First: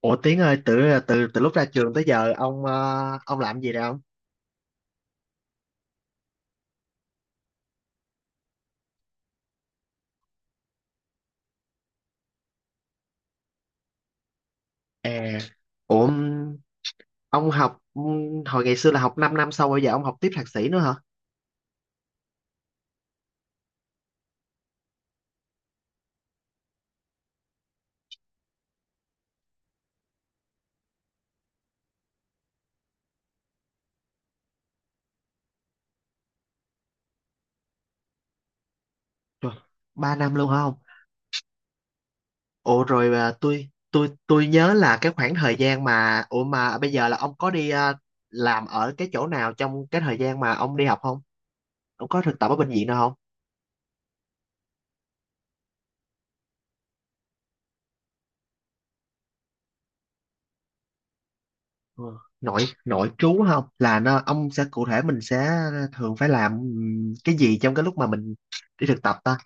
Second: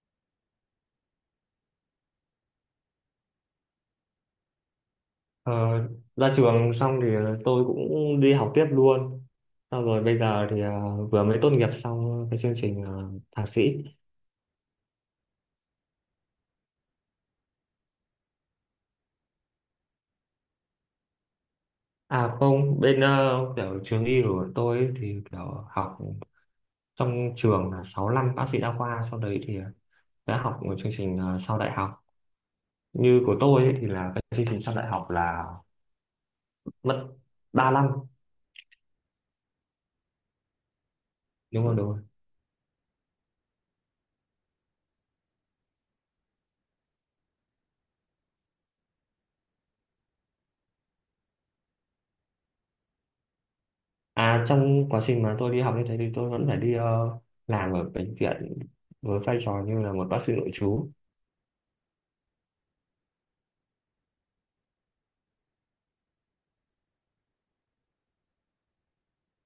Ủa Tiến ơi, từ từ từ lúc ra trường tới giờ ông làm gì rồi ông? Ờ, Ra trường xong thì tôi cũng đi học tiếp luôn. Xong rồi bây giờ thì vừa mới tốt nghiệp xong cái chương trình thạc sĩ. À, ủa ông học hồi ngày xưa là học 5 năm sau bây giờ ông học tiếp thạc sĩ nữa hả? À không, bên kiểu trường y của tôi ấy thì kiểu học trong trường là 6 năm bác sĩ đa khoa. Sau đấy thì đã học một chương trình sau đại học. Như của tôi ấy, thì là cái chương trình sau đại học là mất 3 năm. Trời, 3 năm luôn hả ông? Đúng rồi, đúng rồi. Ủa rồi, tôi nhớ là cái khoảng thời gian mà, ủa mà bây giờ là ông có đi làm ở cái chỗ nào trong cái thời gian mà ông đi học không? Ông có thực tập ở bệnh viện nào không? À, trong quá trình mà tôi đi học như thế thì tôi vẫn phải đi làm ở bệnh viện với vai trò như là một bác sĩ nội trú. Ừ. Nội nội trú không? Là nó ông sẽ cụ thể mình sẽ thường phải làm cái gì trong cái lúc mà mình đi thực tập ta?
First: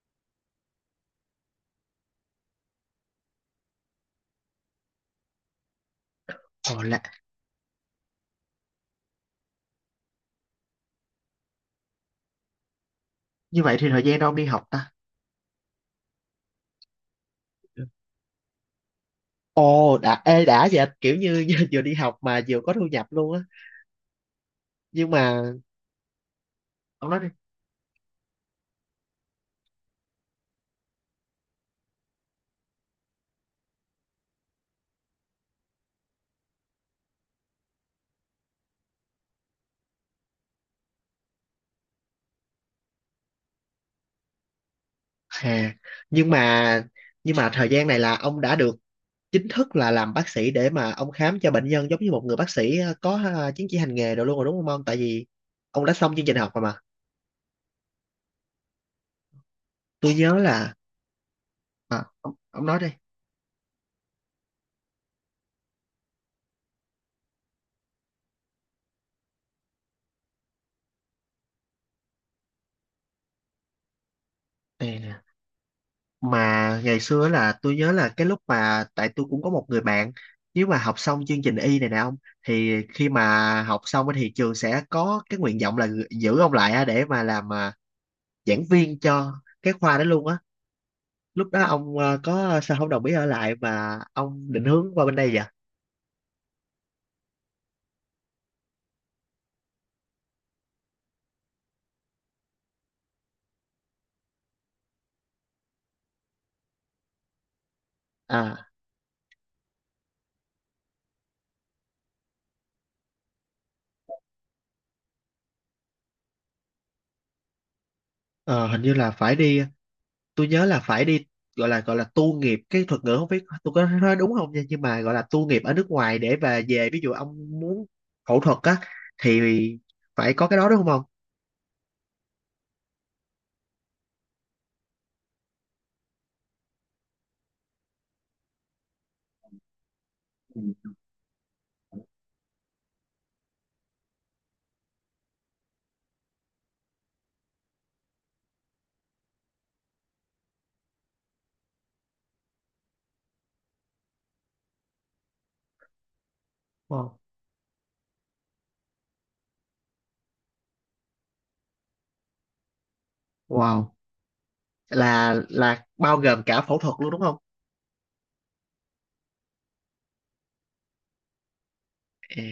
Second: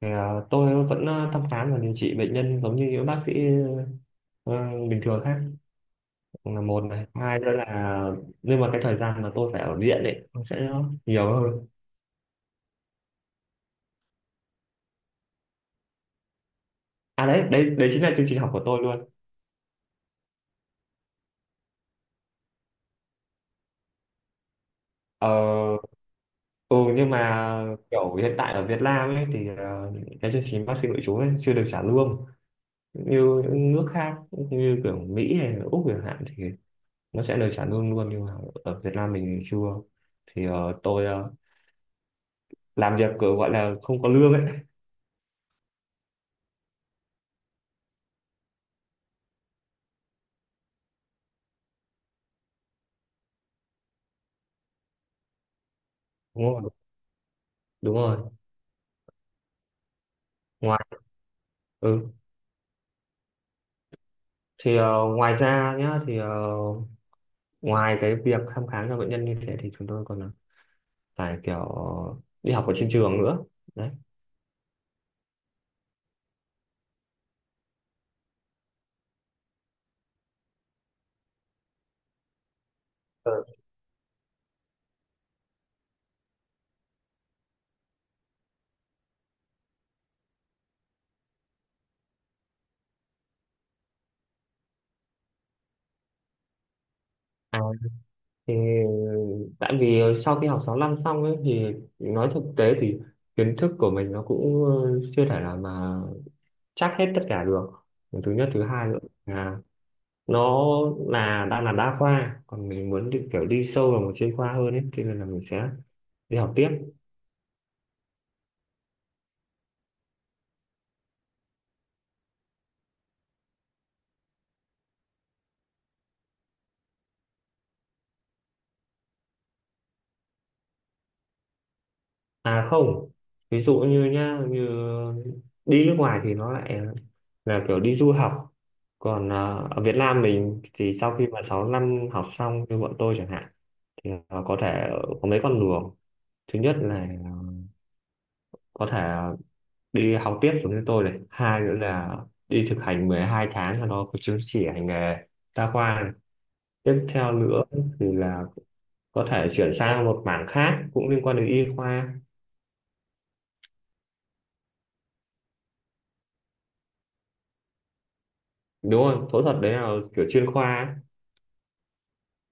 Thì, tôi vẫn thăm khám và điều trị bệnh nhân giống như những bác sĩ ờ, bình thường khác, là Ồ, một này. Hai nữa là, nhưng mà cái thời gian mà tôi phải ở viện ấy nó sẽ nhiều hơn. như vậy thì thời gian đâu ông đi học ta. À đấy, đấy chính là chương trình học của tôi luôn. Ồ, đã, ê, đã vậy kiểu như vừa đi học mà vừa có thu nhập luôn á. Nhưng Ờ, mà, ừ, ông nhưng nói đi. mà kiểu hiện tại ở Việt Nam ấy thì cái chương trình bác sĩ nội trú ấy chưa được trả lương như những nước khác như kiểu Mỹ hay là Úc chẳng hạn, thì nó sẽ lời trả lương luôn, nhưng mà ở Việt Nam mình chưa. Thì tôi làm việc kiểu gọi là không có lương ấy. Hà, nhưng mà, nhưng mà thời gian này là ông đã được chính thức là làm bác sĩ để mà ông khám cho bệnh nhân giống như một người bác sĩ, có chứng chỉ hành nghề rồi luôn rồi đúng không ông? Tại vì ông đã xong chương trình Đúng học rồi rồi, mà. đúng rồi. Tôi nhớ là. Ngoài, à, ừ, ông, ông nói đi. thì ngoài ra nhá, thì ngoài cái việc thăm khám cho bệnh nhân như thế thì chúng tôi còn phải kiểu đi học ở trên trường nữa, đấy. Nè, mà ngày xưa là tôi nhớ là cái lúc mà, tại tôi cũng có một người bạn, nếu mà học xong chương trình y này nè ông, thì khi Ừ. mà học xong á thì trường sẽ có cái nguyện vọng là giữ ông lại á để mà làm giảng viên cho cái khoa đó luôn á. Lúc đó ông có sao không đồng ý ở lại mà ông định hướng qua bên đây vậy? À, thì tại vì sau khi học 6 năm xong ấy thì nói thực tế thì kiến thức của mình nó cũng chưa thể nào mà chắc hết tất cả được. Thứ nhất, thứ à hai nữa là nó là đang là đa khoa, còn mình muốn đi kiểu đi sâu vào một chuyên khoa hơn ấy, cho nên là mình sẽ đi học tiếp. ờ, hình như là phải đi, tôi nhớ là phải đi, gọi là tu nghiệp, cái thuật ngữ không biết tôi có nói đúng không nha, nhưng mà gọi là tu nghiệp ở nước ngoài để và về. Ví dụ ông muốn phẫu thuật á, thì phải có cái đó đúng không ông? À không, ví dụ như nhá, như đi nước ngoài thì nó lại là kiểu đi du học, còn à, ở Việt Nam Ừ. mình thì sau khi mà 6 năm học xong như bọn tôi chẳng hạn thì à, có thể có mấy con đường. Thứ nhất là có thể đi học tiếp giống như tôi này, hai nữa là đi thực hành 12 tháng cho nó có chứng chỉ hành nghề đa khoa này. Tiếp Wow. theo nữa thì là có thể chuyển sang một mảng khác cũng liên quan đến y khoa. Wow. Là bao gồm cả phẫu thuật luôn đúng không? Đúng rồi, phẫu thuật đấy là kiểu chuyên khoa ấy. À,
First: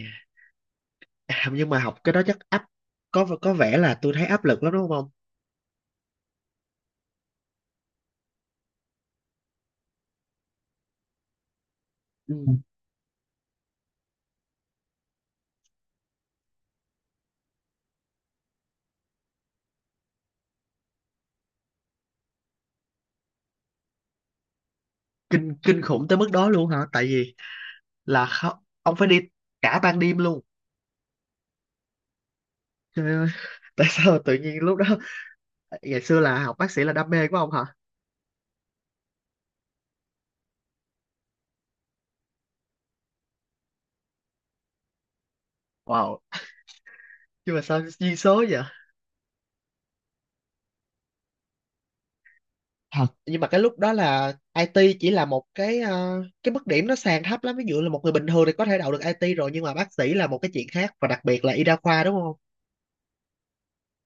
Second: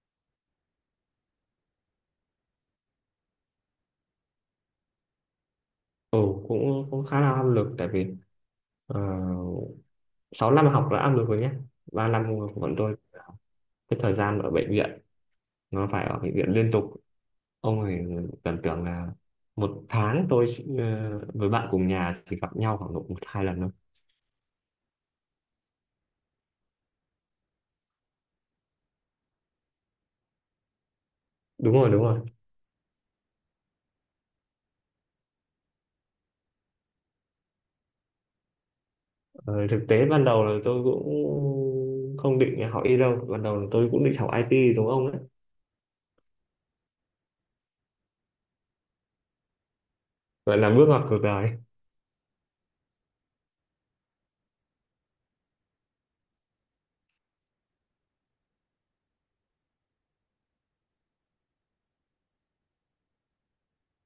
à, nhưng mà học cái đó chắc có vẻ là tôi thấy áp lực lắm đúng không ông? Ừ, cũng cũng khá là áp lực, tại vì uh, 6 năm học là áp lực rồi nhé, 3 năm Ừ. của bọn tôi cái thời gian ở bệnh viện nó phải ở bệnh viện liên tục. Ông ấy tưởng tượng là một tháng tôi chỉ- với bạn cùng nhà chỉ gặp nhau khoảng độ một hai lần thôi. Kinh kinh khủng tới mức đó luôn hả? Tại vì ông phải đi cả ban đêm luôn. Đúng rồi, đúng rồi. Trời ơi, tại sao tự nhiên lúc đó, ngày xưa là học bác sĩ là đam mê của ông hả? Ờ, thực tế ban đầu là tôi cũng không định học y đâu, ban đầu là tôi cũng định học IT đúng ông đấy. Wow, nhưng mà sao duyên số vậy? Vậy là bước ngoặt cuộc đời. Thật, nhưng mà cái lúc đó là IT chỉ là một cái, cái mức điểm nó sàn thấp lắm, ví dụ là một người bình thường thì có thể đậu được IT rồi, nhưng mà bác sĩ là một cái chuyện khác, và đặc biệt là y đa khoa đúng không?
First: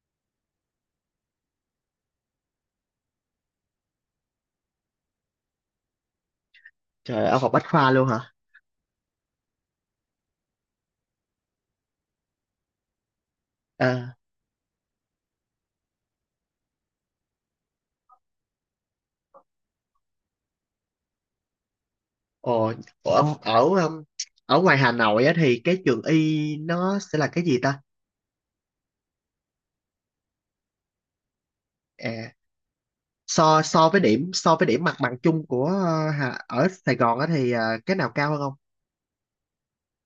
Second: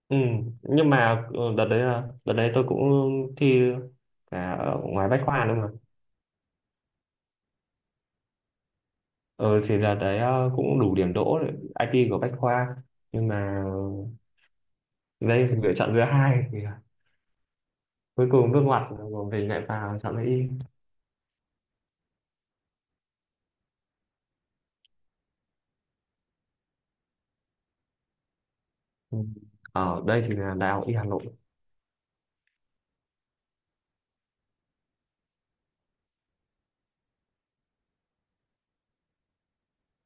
Ừ. Nhưng mà đợt đấy, đợt đấy tôi cũng thi cả ở ngoài bách khoa đúng không. Trời, ở học Bách khoa luôn hả? Ừ, thì đợt đấy cũng đủ điểm đỗ để IT của bách khoa, nhưng mà Ờ, đây lựa chọn thứ hai, thì là cuối cùng nước ngoặt của mình lại vào chọn lấy y. ồ, ở, ở ở ngoài Hà Nội á, thì cái trường y nó sẽ là cái gì ta? Ừ. Ở đây thì là đại học y Hà Nội. À, so so với điểm mặt bằng chung của, ở Sài Gòn á, thì cái nào cao hơn không?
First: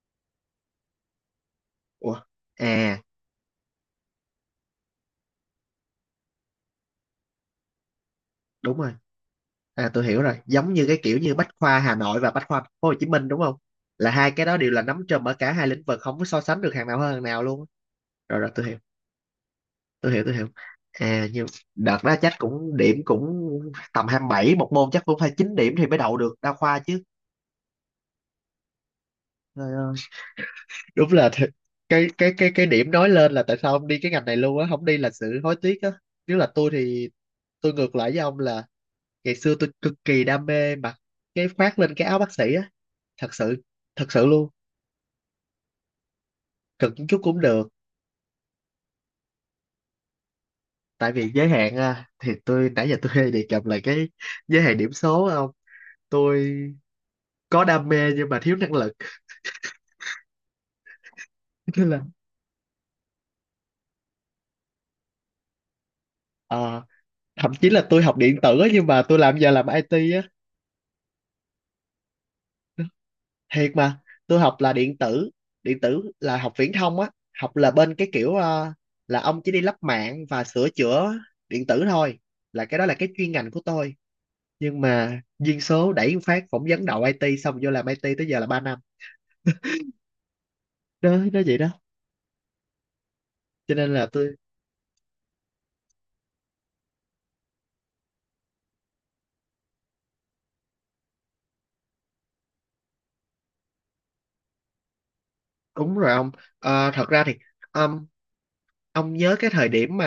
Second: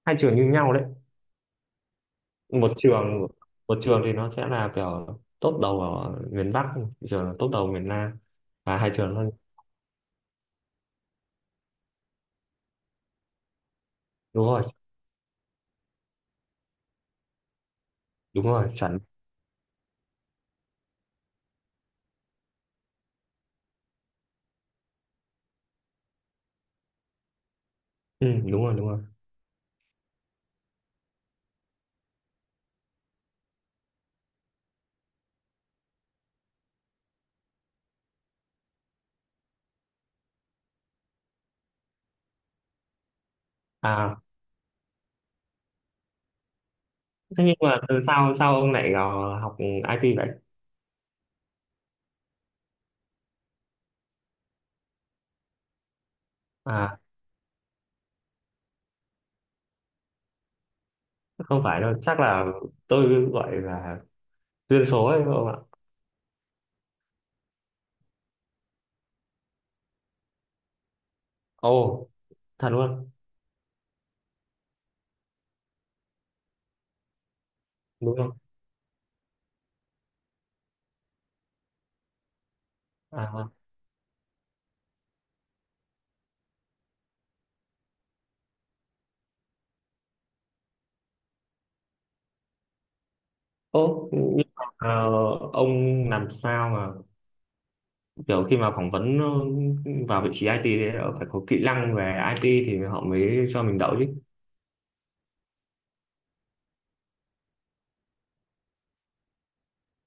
Hai trường như nhau đấy. Ủa, một à trường một trường thì nó sẽ là kiểu top đầu ở miền Bắc, một trường là top đầu miền Nam, đúng và hai rồi. trường thôi. À tôi hiểu rồi, giống như cái kiểu như Bách khoa Hà Nội và Bách khoa Thành phố Hồ Chí Minh đúng không? Là hai cái Đúng đó rồi, đều là nắm trùm ở cả hai lĩnh vực, không có so sánh được hàng nào hơn hàng nào luôn. Rồi đúng rồi, tôi rồi, hiểu, chuẩn. tôi hiểu, tôi hiểu. À nhưng đợt đó chắc cũng điểm cũng tầm 27 một môn, chắc cũng phải 9 điểm thì mới đậu được đa khoa chứ. Ừ, đúng rồi, đúng rồi. Trời ơi. Đúng là thiệt. Cái điểm nói lên là tại sao ông đi cái ngành này luôn á, không đi là sự hối tiếc á. Nếu là tôi thì tôi ngược lại với ông, là ngày xưa tôi cực kỳ đam mê mà cái khoác lên cái áo bác sĩ á, thật sự thật À, sự luôn. Cực một chút cũng thế nhưng được. mà từ sao sao ông lại vào học IT vậy? Tại vì giới hạn, thì tôi nãy giờ tôi hay đề cập là cái giới hạn điểm số á. Không, tôi À, có đam mê nhưng mà thiếu năng lực. không phải Nên đâu, là, chắc là tôi gọi là duyên số ấy không ạ. ờ, thậm chí là tôi học điện tử á, nhưng mà tôi làm giờ làm IT á. Ồ, thật luôn, Thiệt mà, tôi học là điện tử. Điện tử là học viễn thông á. Học là bên cái đúng không? kiểu, là ông chỉ đi lắp mạng và sửa chữa điện tử thôi, là cái đó là cái chuyên ngành À, của tôi. Nhưng mà duyên số đẩy một phát, phỏng vấn đậu IT xong vô làm IT tới giờ là 3 năm. Đó, nó vậy đó, cho nên là ố, tôi. nhưng mà ông làm sao mà kiểu khi mà phỏng vấn vào vị trí IT thì phải có kỹ năng về IT thì họ mới cho mình đậu chứ. Đúng rồi ông. Ờ, thật ra thì, um, ông nhớ cái thời điểm mà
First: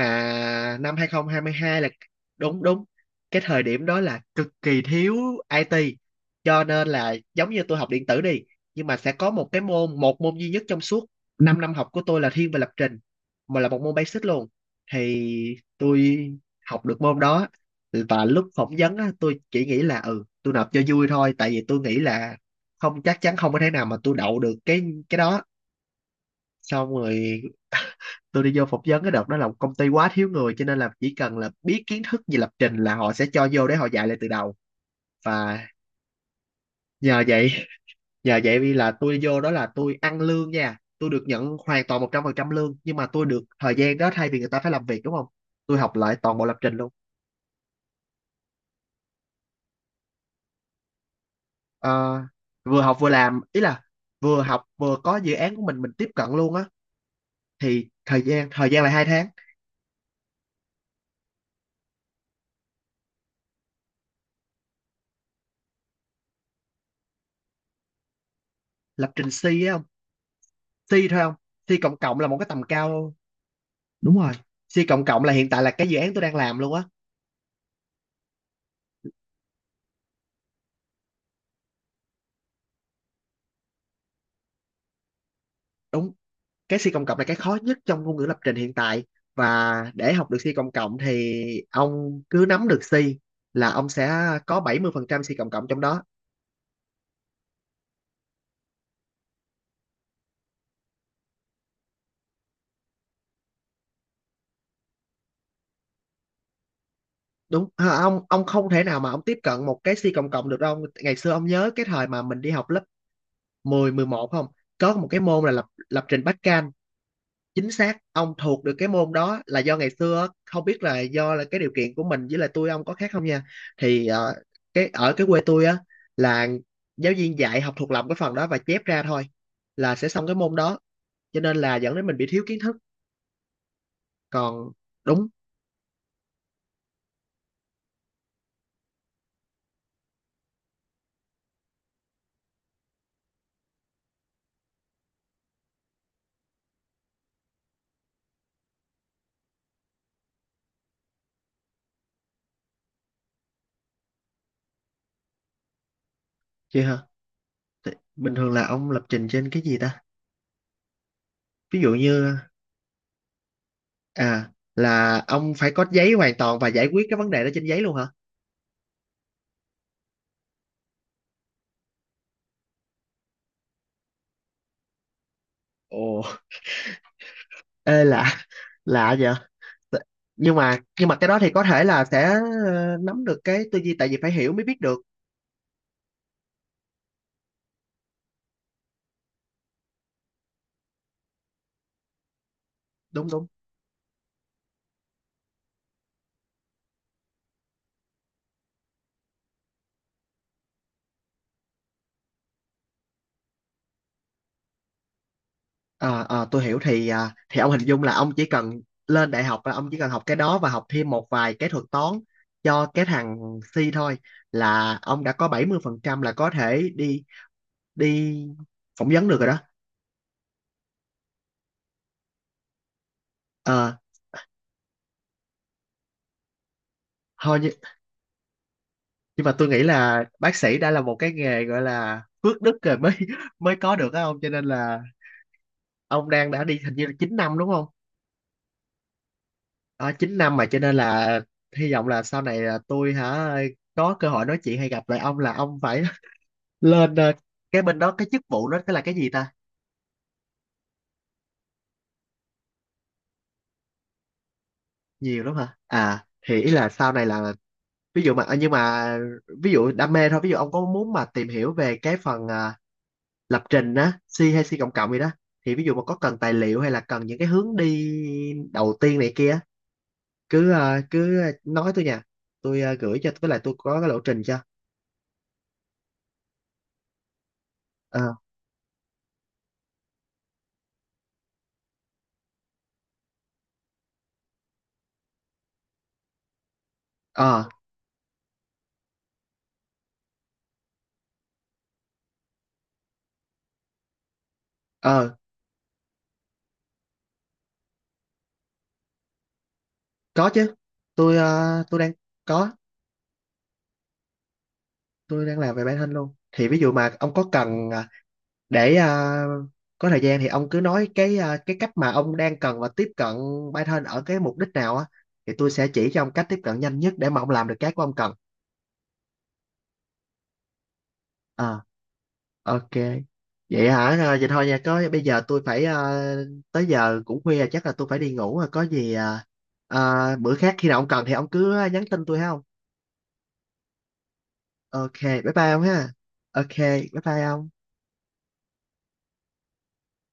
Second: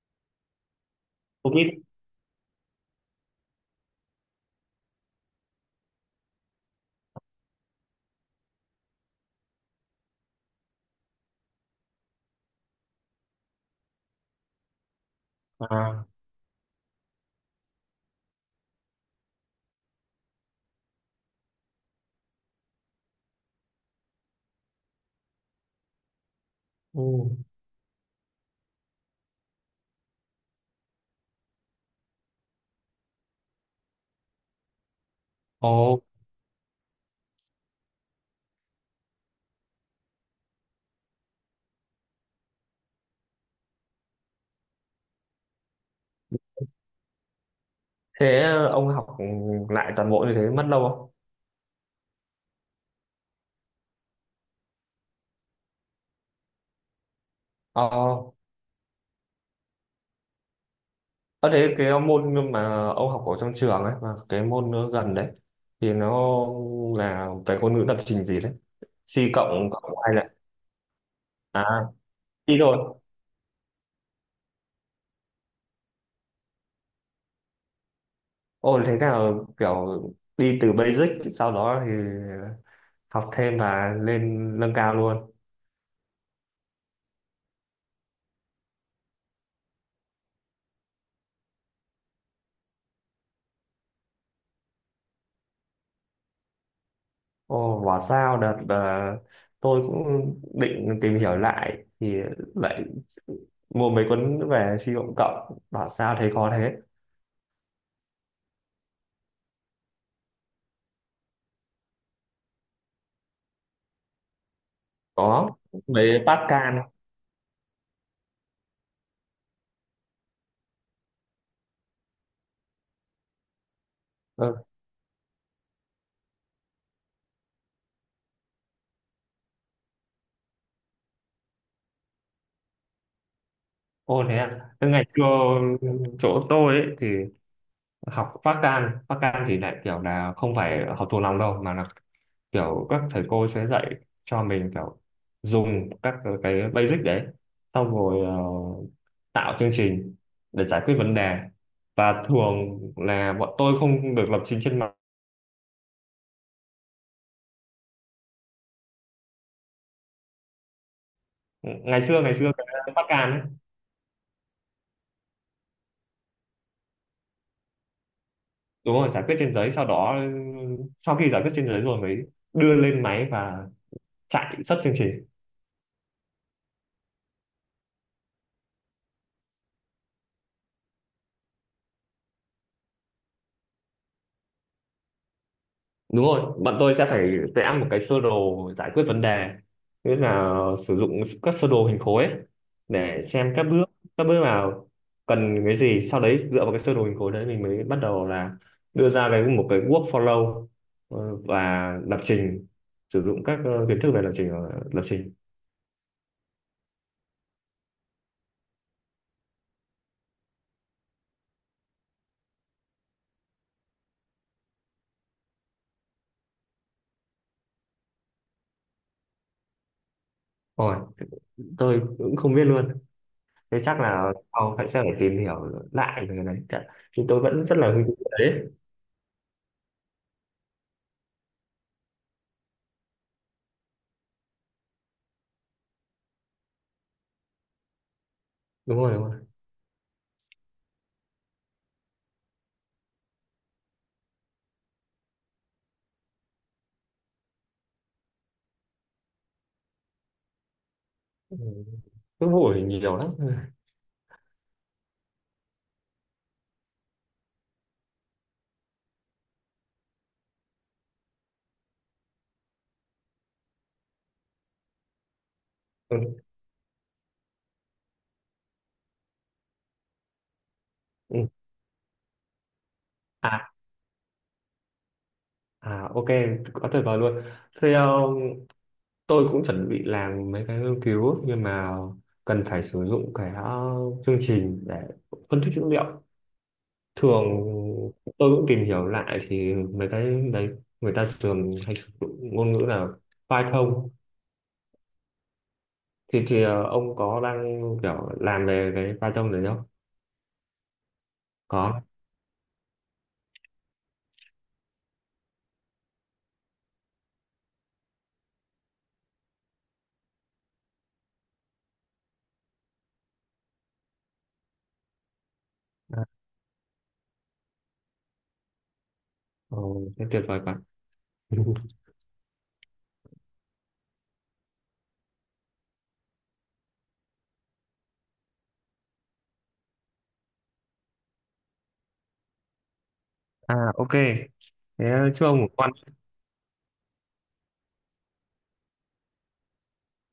năm hai không hai Không hai biết. là. Đúng đúng. Cái thời điểm đó là cực kỳ thiếu IT, cho nên là giống như tôi học điện tử đi, nhưng mà sẽ có một cái môn, một môn duy nhất trong suốt 5 năm học của tôi là thiên về lập trình, mà là một môn basic luôn, thì À, tôi học được môn đó. Và lúc phỏng vấn á, tôi chỉ nghĩ là, ừ, tôi nộp cho vui thôi, tại vì tôi nghĩ là không chắc chắn, không có thể nào mà tôi đậu được cái đó. Xong ừ. rồi tôi đi vô phỏng vấn, cái đợt đó là một công ty quá thiếu người, cho nên là chỉ cần là biết kiến thức về lập trình là họ sẽ cho vô để họ dạy lại từ đầu. Và Ồ, nhờ vậy nhờ vậy, vì là tôi vô đó là tôi ăn lương nha, tôi được nhận hoàn toàn 100% lương, nhưng mà tôi được thời gian đó thay vì người ta phải làm việc đúng không, tôi học lại toàn bộ lập trình luôn. thế ông học lại toàn bộ như thế mất lâu không? Ờ, vừa học vừa làm, ý là vừa học vừa có dự án của mình tiếp cận luôn á. Ờ, Thì thời gian là 2 tháng. ở thế cái môn mà ông học ở trong trường ấy, và cái môn nó gần đấy, thì nó là cái ngôn ngữ lập trình gì đấy? Lập trình C C cộng á không. cộng hai lại. C thôi không. C À, cộng cộng là một cái C tầm rồi. cao. Đúng rồi. C cộng cộng là hiện tại là cái dự án tôi đang làm luôn á. Ồ, thế nào, kiểu đi từ basic sau đó thì học thêm và lên nâng cao luôn. Đúng, cái C cộng cộng là cái khó nhất trong ngôn ngữ lập trình hiện tại, và để học được C cộng cộng thì ông cứ nắm được C là ông sẽ có 70% C cộng cộng trong đó. Ồ, bảo sao đợt tôi cũng định tìm hiểu lại thì lại mua mấy cuốn về suy luận cộng, bảo sao thấy khó thế. Đúng ông không thể nào mà ông tiếp cận một cái C cộng cộng được đâu. Ngày xưa ông nhớ cái thời mà mình đi học lớp mười, mười một không, có một cái môn Có là lập lập mấy trình backend. Pascal. Chính xác, ông thuộc được cái môn đó là do ngày xưa không biết là do là cái điều kiện của mình, với lại tôi ông có khác không nha. Thì, ờ, Ừ. cái ở cái quê tôi á, là giáo viên dạy học thuộc lòng cái phần đó và chép ra thôi là sẽ xong cái môn đó, cho nên là dẫn đến mình bị thiếu kiến thức. Ồ, thế à. Còn. Thế ngày xưa Đúng chỗ tôi ấy, thì học Pascal, Pascal thì lại kiểu là không phải học thuộc lòng đâu mà là kiểu các thầy cô sẽ dạy cho mình kiểu dùng các cái basic đấy, xong rồi tạo chương trình để giải quyết vấn đề, và thường là bọn tôi không được lập trình trên mặt. chị hả? Thì bình thường là ông lập trình trên cái gì ta? Ví dụ ngày xưa ngày như, xưa cái Bắc Can ấy. Là ông phải có giấy hoàn toàn và giải quyết cái vấn đề đó trên giấy luôn hả? Đúng rồi, giải quyết trên giấy, sau đó sau khi giải quyết trên giấy rồi mới đưa lên máy và chạy xuất chương trình. Ồ, ê lạ lạ vậy. T- nhưng mà cái đó thì có thể là sẽ nắm được cái tư duy, tại vì phải hiểu mới biết được. Đúng rồi, bọn tôi sẽ phải vẽ một cái sơ đồ giải quyết vấn đề, tức là sử dụng các sơ đồ hình khối ấy, để Đúng đúng. xem các bước, các bước nào cần cái gì, sau đấy dựa vào cái sơ đồ hình khối đấy mình mới bắt đầu là đưa ra cái một cái workflow, và lập trình sử dụng các kiến thức về lập trình lập trình Ờ, tôi hiểu, thì thì ông hình dung là ông chỉ cần lên đại học, là ông chỉ cần học cái đó và học thêm một vài cái thuật toán cho cái thằng C thôi, là ông đã có 70% là có thể đi đi phỏng vấn được rồi đó. rồi. Tôi cũng không biết luôn. Thế Ờ, chắc là sau phải sẽ phải tìm hiểu lại về cái này. Chắc- nhưng tôi Thôi, vẫn rất là hứng thú với đấy. nhưng mà tôi nghĩ là bác sĩ đã là một cái nghề gọi là phước đức rồi mới có được á ông, cho nên là ông đã đi hình như là 9 năm đúng không? Đúng rồi, đúng rồi. À, 9 năm mà, cho nên là hy vọng là sau này là tôi hả, có cơ hội nói chuyện hay gặp lại ông là ông phải lên, cái bên đó cái chức vụ đó cái là cái gì ta? Ừ, cứ hỏi nhiều lắm. Nhiều lắm hả? Thì ý là sau này là, ví dụ mà, nhưng mà ví dụ đam mê thôi, ví dụ ông có muốn mà tìm hiểu về cái phần, lập trình á, C hay C cộng cộng gì đó, thì ví dụ mà có Ừ. cần tài liệu hay là cần những cái hướng đi đầu tiên này kia, cứ Ừ. nói tôi nha. Tôi gửi cho, với lại À, tôi có cái lộ trình cho. à ok, quá tuyệt vời luôn. ờ Theo tôi cũng chuẩn bị làm mấy cái nghiên cứu nhưng mà cần phải sử dụng cái chương trình để phân tích dữ liệu. Thường ờ tôi cũng tìm hiểu lại thì mấy cái đấy người ta thường hay sử dụng ngôn ngữ là Python. ờ Thì ông có đang kiểu làm về cái Python đấy không? Có chứ. Tôi Có. Có, đang làm về bản thân luôn. Thì ví dụ mà ông có cần để có thời gian thì ông cứ nói cái cách mà ông đang cần và tiếp cận bản thân ở cái mục đích nào á, thì tôi sẽ chỉ cho À, ông cách tiếp cận nhanh nhất để mà ông làm được cái của ông cần. ồ, thế tuyệt vời quá. Ờ, ok. Vậy hả? À, vậy thôi nha. Có bây giờ tới giờ cũng khuya, chắc là tôi phải đi ngủ rồi. Có gì bữa khác khi nào ông cần thì ông cứ nhắn tin tôi ha ông. À, ok, thế Ok, chứ bye ông bye ông ha. Ok, bye bye ông.